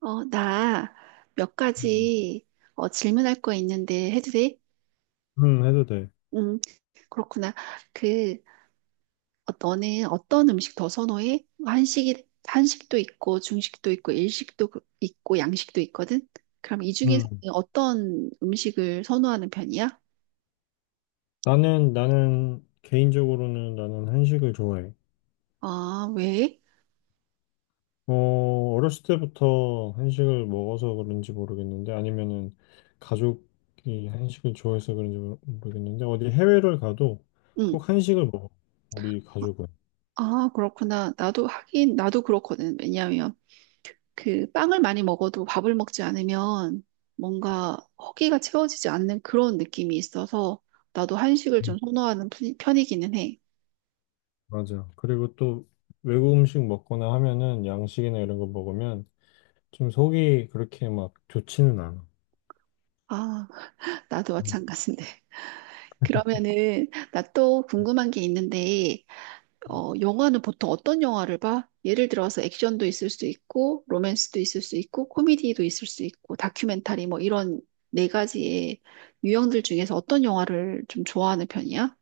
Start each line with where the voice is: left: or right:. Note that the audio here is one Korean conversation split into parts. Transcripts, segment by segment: right: 나 몇
left: 음,
right: 가지 질문할 거 있는데 해도 돼?
left: 해도 돼.
right: 음, 그렇구나. 그, 너는 어떤 음식 더 선호해? 한식도 있고, 중식도 있고, 일식도 있고, 양식도 있거든? 그럼 이 중에서
left: 음.
right: 어떤 음식을 선호하는 편이야?
left: 개인적으로는 나는 한식을 좋아해.
right: 아, 왜?
left: 어렸을 때부터 한식을 먹어서 그런지 모르겠는데, 아니면은 가족이 한식을 좋아해서 그런지 모르겠는데, 어디 해외를 가도
right: 응.
left: 꼭 한식을 먹어. 우리 가족은.
right: 아, 그렇구나. 나도 하긴, 나도 그렇거든. 왜냐하면 그 빵을 많이 먹어도 밥을 먹지 않으면 뭔가 허기가 채워지지 않는 그런 느낌이 있어서 나도 한식을
left: 음,
right: 좀 선호하는 편이기는 해.
left: 맞아. 그리고 또 외국 음식 먹거나 하면은 양식이나 이런 거 먹으면 좀 속이 그렇게 막 좋지는 않아.
right: 아, 나도 마찬가지인데. 그러면은 나 또 궁금한 게 있는데, 영화는 보통 어떤 영화를 봐? 예를 들어서 액션도 있을 수 있고, 로맨스도 있을 수 있고, 코미디도 있을 수 있고, 다큐멘터리 뭐 이런 네 가지의 유형들 중에서 어떤 영화를 좀 좋아하는 편이야?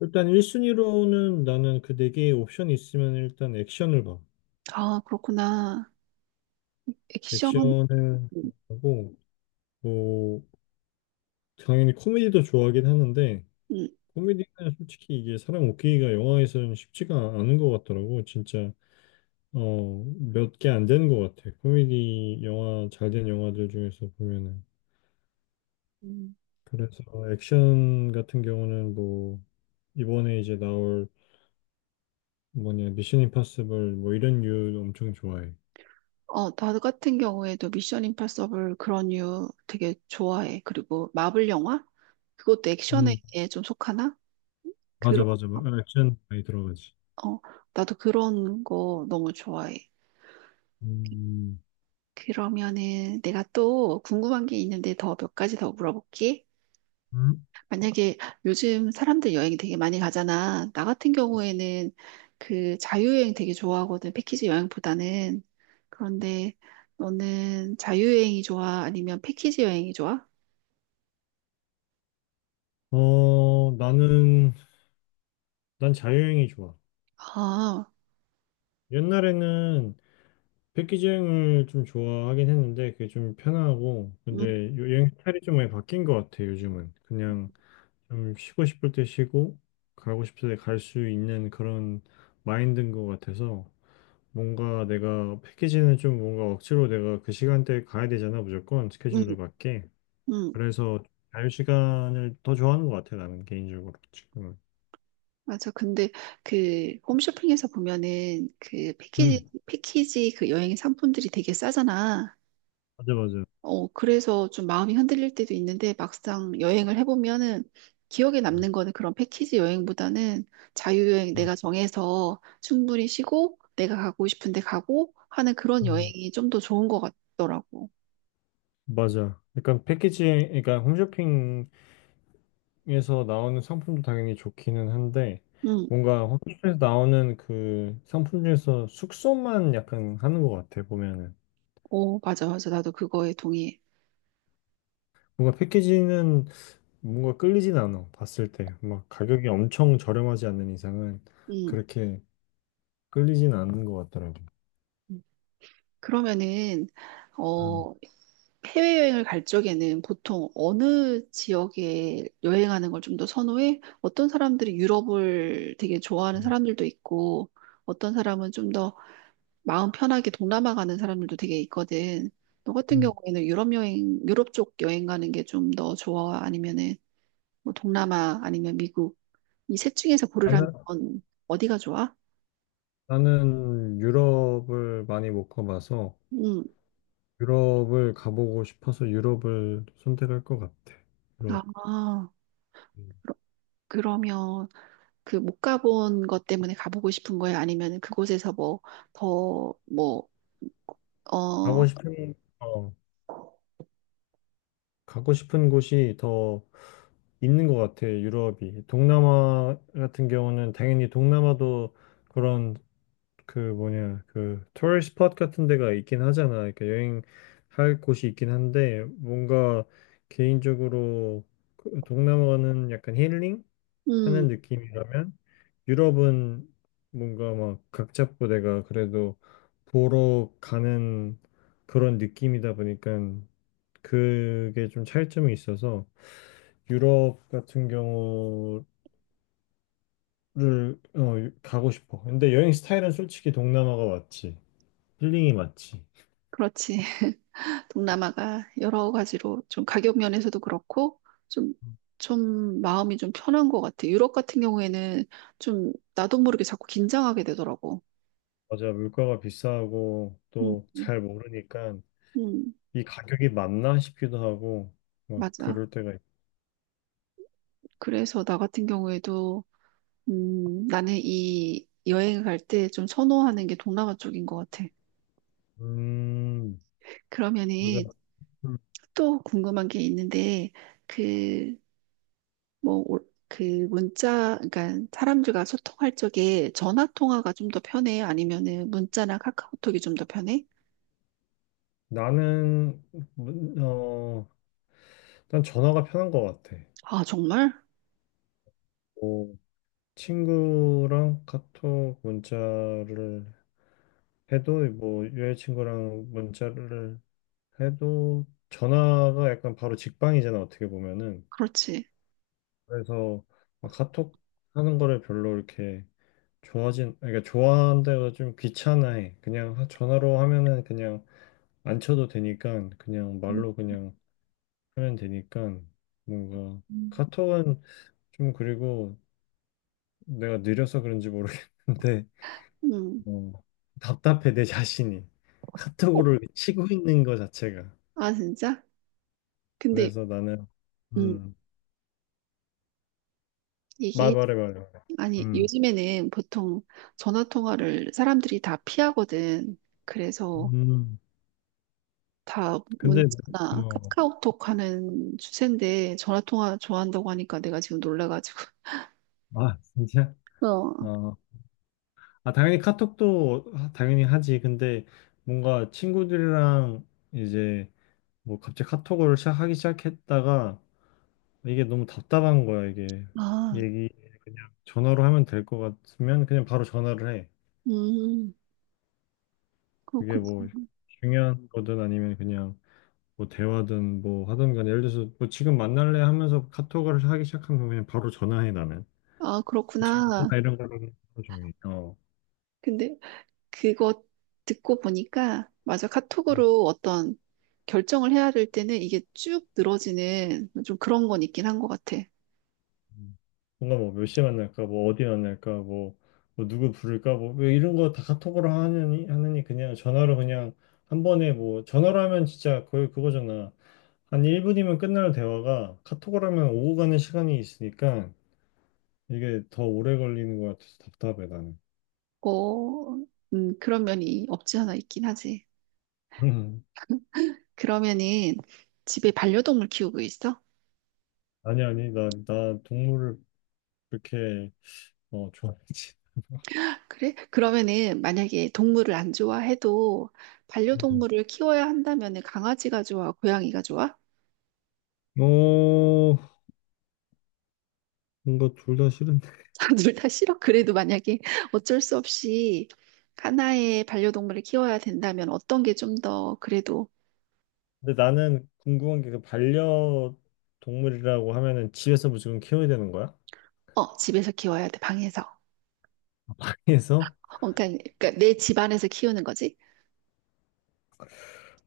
left: 일단 1순위로는 나는 그 네 개의 옵션이 있으면 일단 액션을 봐.
right: 아, 그렇구나. 액션,
left: 액션을 하고, 뭐, 당연히 코미디도 좋아하긴 하는데,
right: 음.
left: 코미디는 솔직히 이게 사람 웃기기가 영화에서는 쉽지가 않은 것 같더라고. 진짜, 몇 개 안 되는 것 같아. 코미디 영화, 잘 된 영화들 중에서 보면은.
right: 음.
left: 그래서 액션 같은 경우는 뭐, 이번에 이제 나올 뭐냐, 미션 임파서블 뭐 이런 류 엄청 좋아해.
right: 어, 나 같은 경우에도 미션 임파서블 그런 류 되게 좋아해. 그리고 마블 영화? 그것도
left: 음,
right: 액션에 좀 속하나?
left: 맞아,
right: 그런,
left: 맞아. 막 액션 많이 들어가지.
right: 어, 나도 그런 거 너무 좋아해.
left: 음,
right: 그러면은 내가 또 궁금한 게 있는데 더 몇 가지 더 물어볼게.
left: 음?
right: 만약에 요즘 사람들 여행 되게 많이 가잖아. 나 같은 경우에는 그 자유여행 되게 좋아하거든. 패키지 여행보다는. 그런데 너는 자유여행이 좋아? 아니면 패키지 여행이 좋아?
left: 어, 나는, 난 자유여행이 좋아.
right: 아,
left: 옛날에는 패키지 여행을 좀 좋아하긴 했는데, 그게 좀 편하고,
right: 음,
left: 근데 여행 스타일이 좀 많이 바뀐 것 같아, 요즘은. 그냥 좀 쉬고 싶을 때 쉬고, 가고 싶을 때 갈 수 있는 그런 마인드인 것 같아서, 뭔가 내가 패키지는 좀 뭔가 억지로 내가 그 시간대에 가야 되잖아, 무조건
right: 음,
left: 스케줄에 맞게.
right: 음.
left: 그래서 자유 시간을 더 좋아하는 것 같아 나는 개인적으로 지금은.
right: 맞아. 근데 그 홈쇼핑에서 보면은 그
left: 음.
right: 패키지 그 여행 상품들이 되게 싸잖아.
left: 맞아 맞아.
right: 어, 그래서 좀 마음이 흔들릴 때도 있는데 막상 여행을 해보면은 기억에 남는 거는 그런 패키지 여행보다는 자유여행
left: 음,
right: 내가 정해서 충분히 쉬고 내가 가고 싶은데 가고 하는 그런
left: 음.
right: 여행이 좀 더 좋은 것 같더라고.
left: 맞아. 약간 패키지, 그러니까 홈쇼핑에서 나오는 상품도 당연히 좋기는 한데,
right: 응,
left: 뭔가 홈쇼핑에서 나오는 그 상품 중에서 숙소만 약간 하는 것 같아, 보면은.
right: 오, 맞아, 맞아. 나도 그거에 동의해.
left: 뭔가 패키지는 뭔가 끌리진 않아, 봤을 때. 막 가격이 엄청 저렴하지 않는 이상은
right: 응.
left: 그렇게 끌리진 않는 것 같더라고.
right: 그러면은,
left: 음.
right: 어, 해외여행을 갈 적에는 보통 어느 지역에 여행하는 걸 좀 더 선호해? 어떤 사람들이 유럽을 되게 좋아하는 사람들도 있고, 어떤 사람은 좀 더 마음 편하게 동남아 가는 사람들도 되게 있거든. 너 같은
left: 음.
right: 경우에는 유럽 여행, 유럽 쪽 여행 가는 게 좀 더 좋아? 아니면은 뭐 동남아 아니면 미국? 이 셋 중에서 고르라면 어디가 좋아?
left: 나는 유럽을 많이 못 가봐서
right: 음,
left: 유럽을 가보고 싶어서 유럽을 선택할 것 같아. 유럽.
right: 아,
left: 음.
right: 그러면 그 못 가본 것 때문에 가보고 싶은 거예요? 아니면 그곳에서 뭐 더 뭐,
left: 가고
right: 어,
left: 싶은, 어, 가고 싶은 곳이 더 있는 것 같아, 유럽이. 동남아 같은 경우는 당연히 동남아도 그런 그 뭐냐, 그 토리스트 스팟 같은 데가 있긴 하잖아. 그러니까 여행할 곳이 있긴 한데 뭔가 개인적으로 그 동남아는 약간 힐링?
right: 음,
left: 하는 느낌이라면 유럽은 뭔가 막 각 잡고 내가 그래도 보러 가는 그런 느낌이다 보니까 그게 좀 차이점이 있어서 유럽 같은 경우를 가고 싶어. 근데 여행 스타일은 솔직히 동남아가 맞지. 힐링이 맞지.
right: 그렇지. 동남아가 여러 가지로 좀 가격 면에서도 그렇고 좀, 좀 마음이 좀 편한 것 같아 유럽 같은 경우에는 좀 나도 모르게 자꾸 긴장하게 되더라고.
left: 맞아, 물가가 비싸고
right: 음,
left: 또
right: 음,
left: 잘 모르니까
right: 음.
left: 이 가격이 맞나 싶기도 하고 막
right: 맞아.
left: 그럴 때가 있
right: 그래서 나 같은 경우에도 나는 이 여행을 갈 때 좀 선호하는 게 동남아 쪽인 것 같아.
left: 음, 맞아.
right: 그러면은 또 궁금한 게 있는데 그 그 문자 그러니까 사람들과 소통할 적에 전화 통화가 좀 더 편해? 아니면은 문자나 카카오톡이 좀 더 편해?
left: 나는 어 일단 전화가 편한 것 같아.
right: 아, 정말?
left: 뭐 친구랑 카톡 문자를 해도 뭐 여자친구랑 문자를 해도 전화가 약간 바로 직방이잖아 어떻게 보면은.
right: 그렇지.
left: 그래서 막 카톡 하는 거를 별로 이렇게 좋아진 그러니까 좋아한다고 좀 귀찮아해. 그냥 전화로 하면은 그냥 안 쳐도 되니까 그냥
right: 음,
left: 말로 그냥 하면 되니까 뭔가.
right: 음.
left: 카톡은 좀 그리고 내가 느려서 그런지 모르겠는데
right: 음.
left: 어, 답답해 내 자신이
right: 어,
left: 카톡으로 치고 있는 거 자체가
right: 아, 진짜? 근데
left: 그래서 나는
right: 음.
left: 음, 말
right: 이게
left: 말해 말해
right: 아니
left: 음,
right: 요즘에는 보통 전화 통화를 사람들이 다 피하거든. 그래서
left: 음
right: 다
left: 근데
right: 문자나
left: 어,
right: 카카오톡 하는 추세인데 전화 통화 좋아한다고 하니까 내가 지금 놀라가지고
left: 진짜
right: 어,
left: 어, 아 당연히 카톡도 당연히 하지 근데 뭔가 친구들이랑 이제 뭐 갑자기 카톡을 시작하기 시작했다가 이게 너무 답답한 거야 이게
right: 아,
left: 얘기 전화로 하면 될 것 같으면 그냥 바로 전화를 해
right: 음,
left: 그게 뭐
right: 그렇구나.
left: 중요한 거든 아니면 그냥 뭐 대화든 뭐 하든 간에 예를 들어서 뭐 지금 만날래 하면서 카톡을 하기 시작하면 그냥 바로 전화해 나는
right: 아, 그렇구나.
left: 다 이런 거는 하해 종일 어
right: 근데 그거 듣고 보니까, 맞아. 카톡으로 어떤 결정을 해야 될 때는 이게 쭉 늘어지는 좀 그런 건 있긴 한 것 같아.
left: 음. 뭔가 뭐 몇 시에 만날까 뭐 어디 만날까 뭐, 뭐 누구 부를까 뭐왜 이런 거 다 카톡으로 하느니 하느니 그냥 전화로 그냥 한 번에 뭐 전화로 하면 진짜 거의 그거잖아 한 1분이면 끝날 대화가 카톡으로 하면 오고 가는 시간이 있으니까 이게 더 오래 걸리는 것 같아서 답답해 나는
right: 어, 그런 면이 없지 않아 있긴 하지.
left: 음.
right: 그러면은 집에 반려동물 키우고 있어?
left: 아니, 나 동물을 그렇게, 좋아하지.
right: 그래? 그러면은 만약에 동물을 안 좋아해도 반려동물을 키워야 한다면은 강아지가 좋아, 고양이가 좋아?
left: 음. 어, 뭔가 둘 다 싫은데.
right: 둘 다 싫어. 그래도 만약에 어쩔 수 없이 하나의 반려동물을 키워야 된다면 어떤 게 좀 더 그래도
left: 근데 나는 궁금한 게 그 반려동물이라고 하면은 집에서 무조건 키워야 되는 거야?
right: 어, 집에서 키워야 돼. 방에서.
left: 그래서?
right: 어, 그러니까 내 집 안에서 키우는 거지.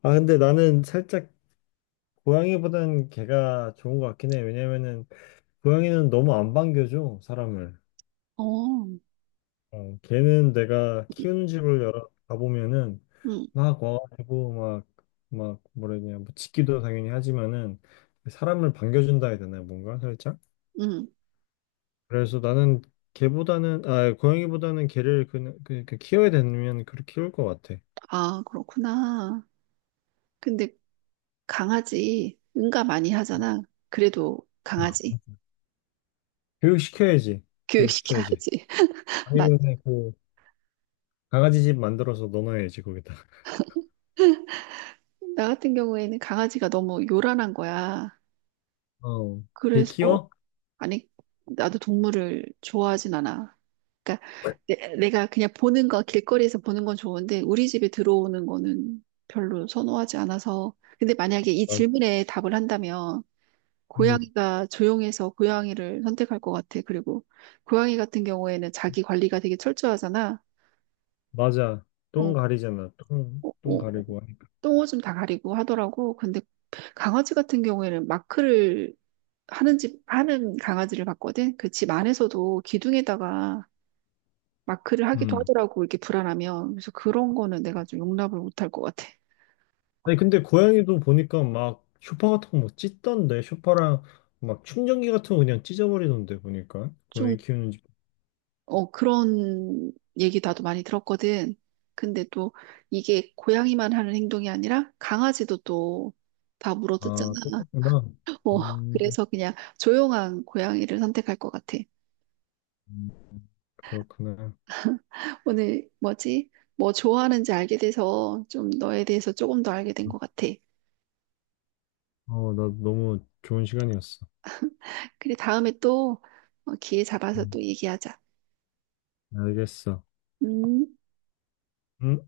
left: 아, 근데 나는 살짝 고양이보단 개가 좋은 것 같긴 해. 왜냐면은 고양이는 너무 안 반겨줘, 사람을.
right: 어, 음,
left: 걔는 내가 키우는 집을 여러 가보면은
right: 음.
left: 막 와가지고 막 뭐라 해야 되냐 뭐 짖기도 당연히 하지만은 사람을 반겨준다 해야 되나 뭔가 살짝
right: 음.
left: 그래서 나는 걔보다는 아 고양이보다는 걔를 그 키워야 되면 그렇게 키울 것 같아
right: 아, 그렇구나. 근데 강아지 응가 많이 하잖아. 그래도 강아지
left: 교육시켜야지 교육시켜야지
right: 교육시켜야지. 맞.
left: 아니면 그 강아지 집 만들어서 넣어놔야지 거기다
right: 나 같은 경우에는 강아지가 너무 요란한 거야.
left: 어걔
right: 그래서
left: 키워?
right: 아니, 나도 동물을 좋아하진 않아. 그러니까
left: 맞,
right: 내, 가 그냥 보는 거, 길거리에서 보는 건 좋은데 우리 집에 들어오는 거는 별로 선호하지 않아서. 근데 만약에 이 질문에 답을 한다면
left: 음
right: 고양이가 조용해서 고양이를 선택할 것 같아. 그리고 고양이 같은 경우에는 자기 관리가 되게 철저하잖아.
left: 맞아 똥
right: 어,
left: 가리잖아 똥
right: 어,
left: 똥
right: 어,
left: 가리고 하니까
right: 똥 오줌 다 가리고 하더라고. 근데 강아지 같은 경우에는 마크를 하는 집, 하는 강아지를 봤거든. 그 집 안에서도 기둥에다가 마크를 하기도
left: 음.
right: 하더라고, 이렇게 불안하면. 그래서 그런 거는 내가 좀 용납을 못할 것 같아.
left: 아니 근데 고양이도 보니까 막 쇼파 같은 거 막 찢던데 쇼파랑 막 충전기 같은 거 그냥 찢어버리던데 보니까
right: 좀,
left: 고양이 키우는 집.
right: 어, 그런 얘기 나도 많이 들었거든. 근데 또 이게 고양이만 하는 행동이 아니라 강아지도 또 다
left: 아
right: 물어뜯잖아.
left: 똑같구나.
right: 어,
left: 음,
right: 그래서 그냥 조용한 고양이를 선택할 것 같아.
left: 음, 그렇구나.
right: 오늘 뭐지? 뭐 좋아하는지 알게 돼서 좀 너에 대해서 조금 더 알게 된 것 같아.
left: 나 너무 좋은 시간이었어.
right: 그래, 다음에 또 어, 기회 잡아서
left: 음,
right: 또 얘기하자.
left: 알겠어.
right: 음.
left: 음.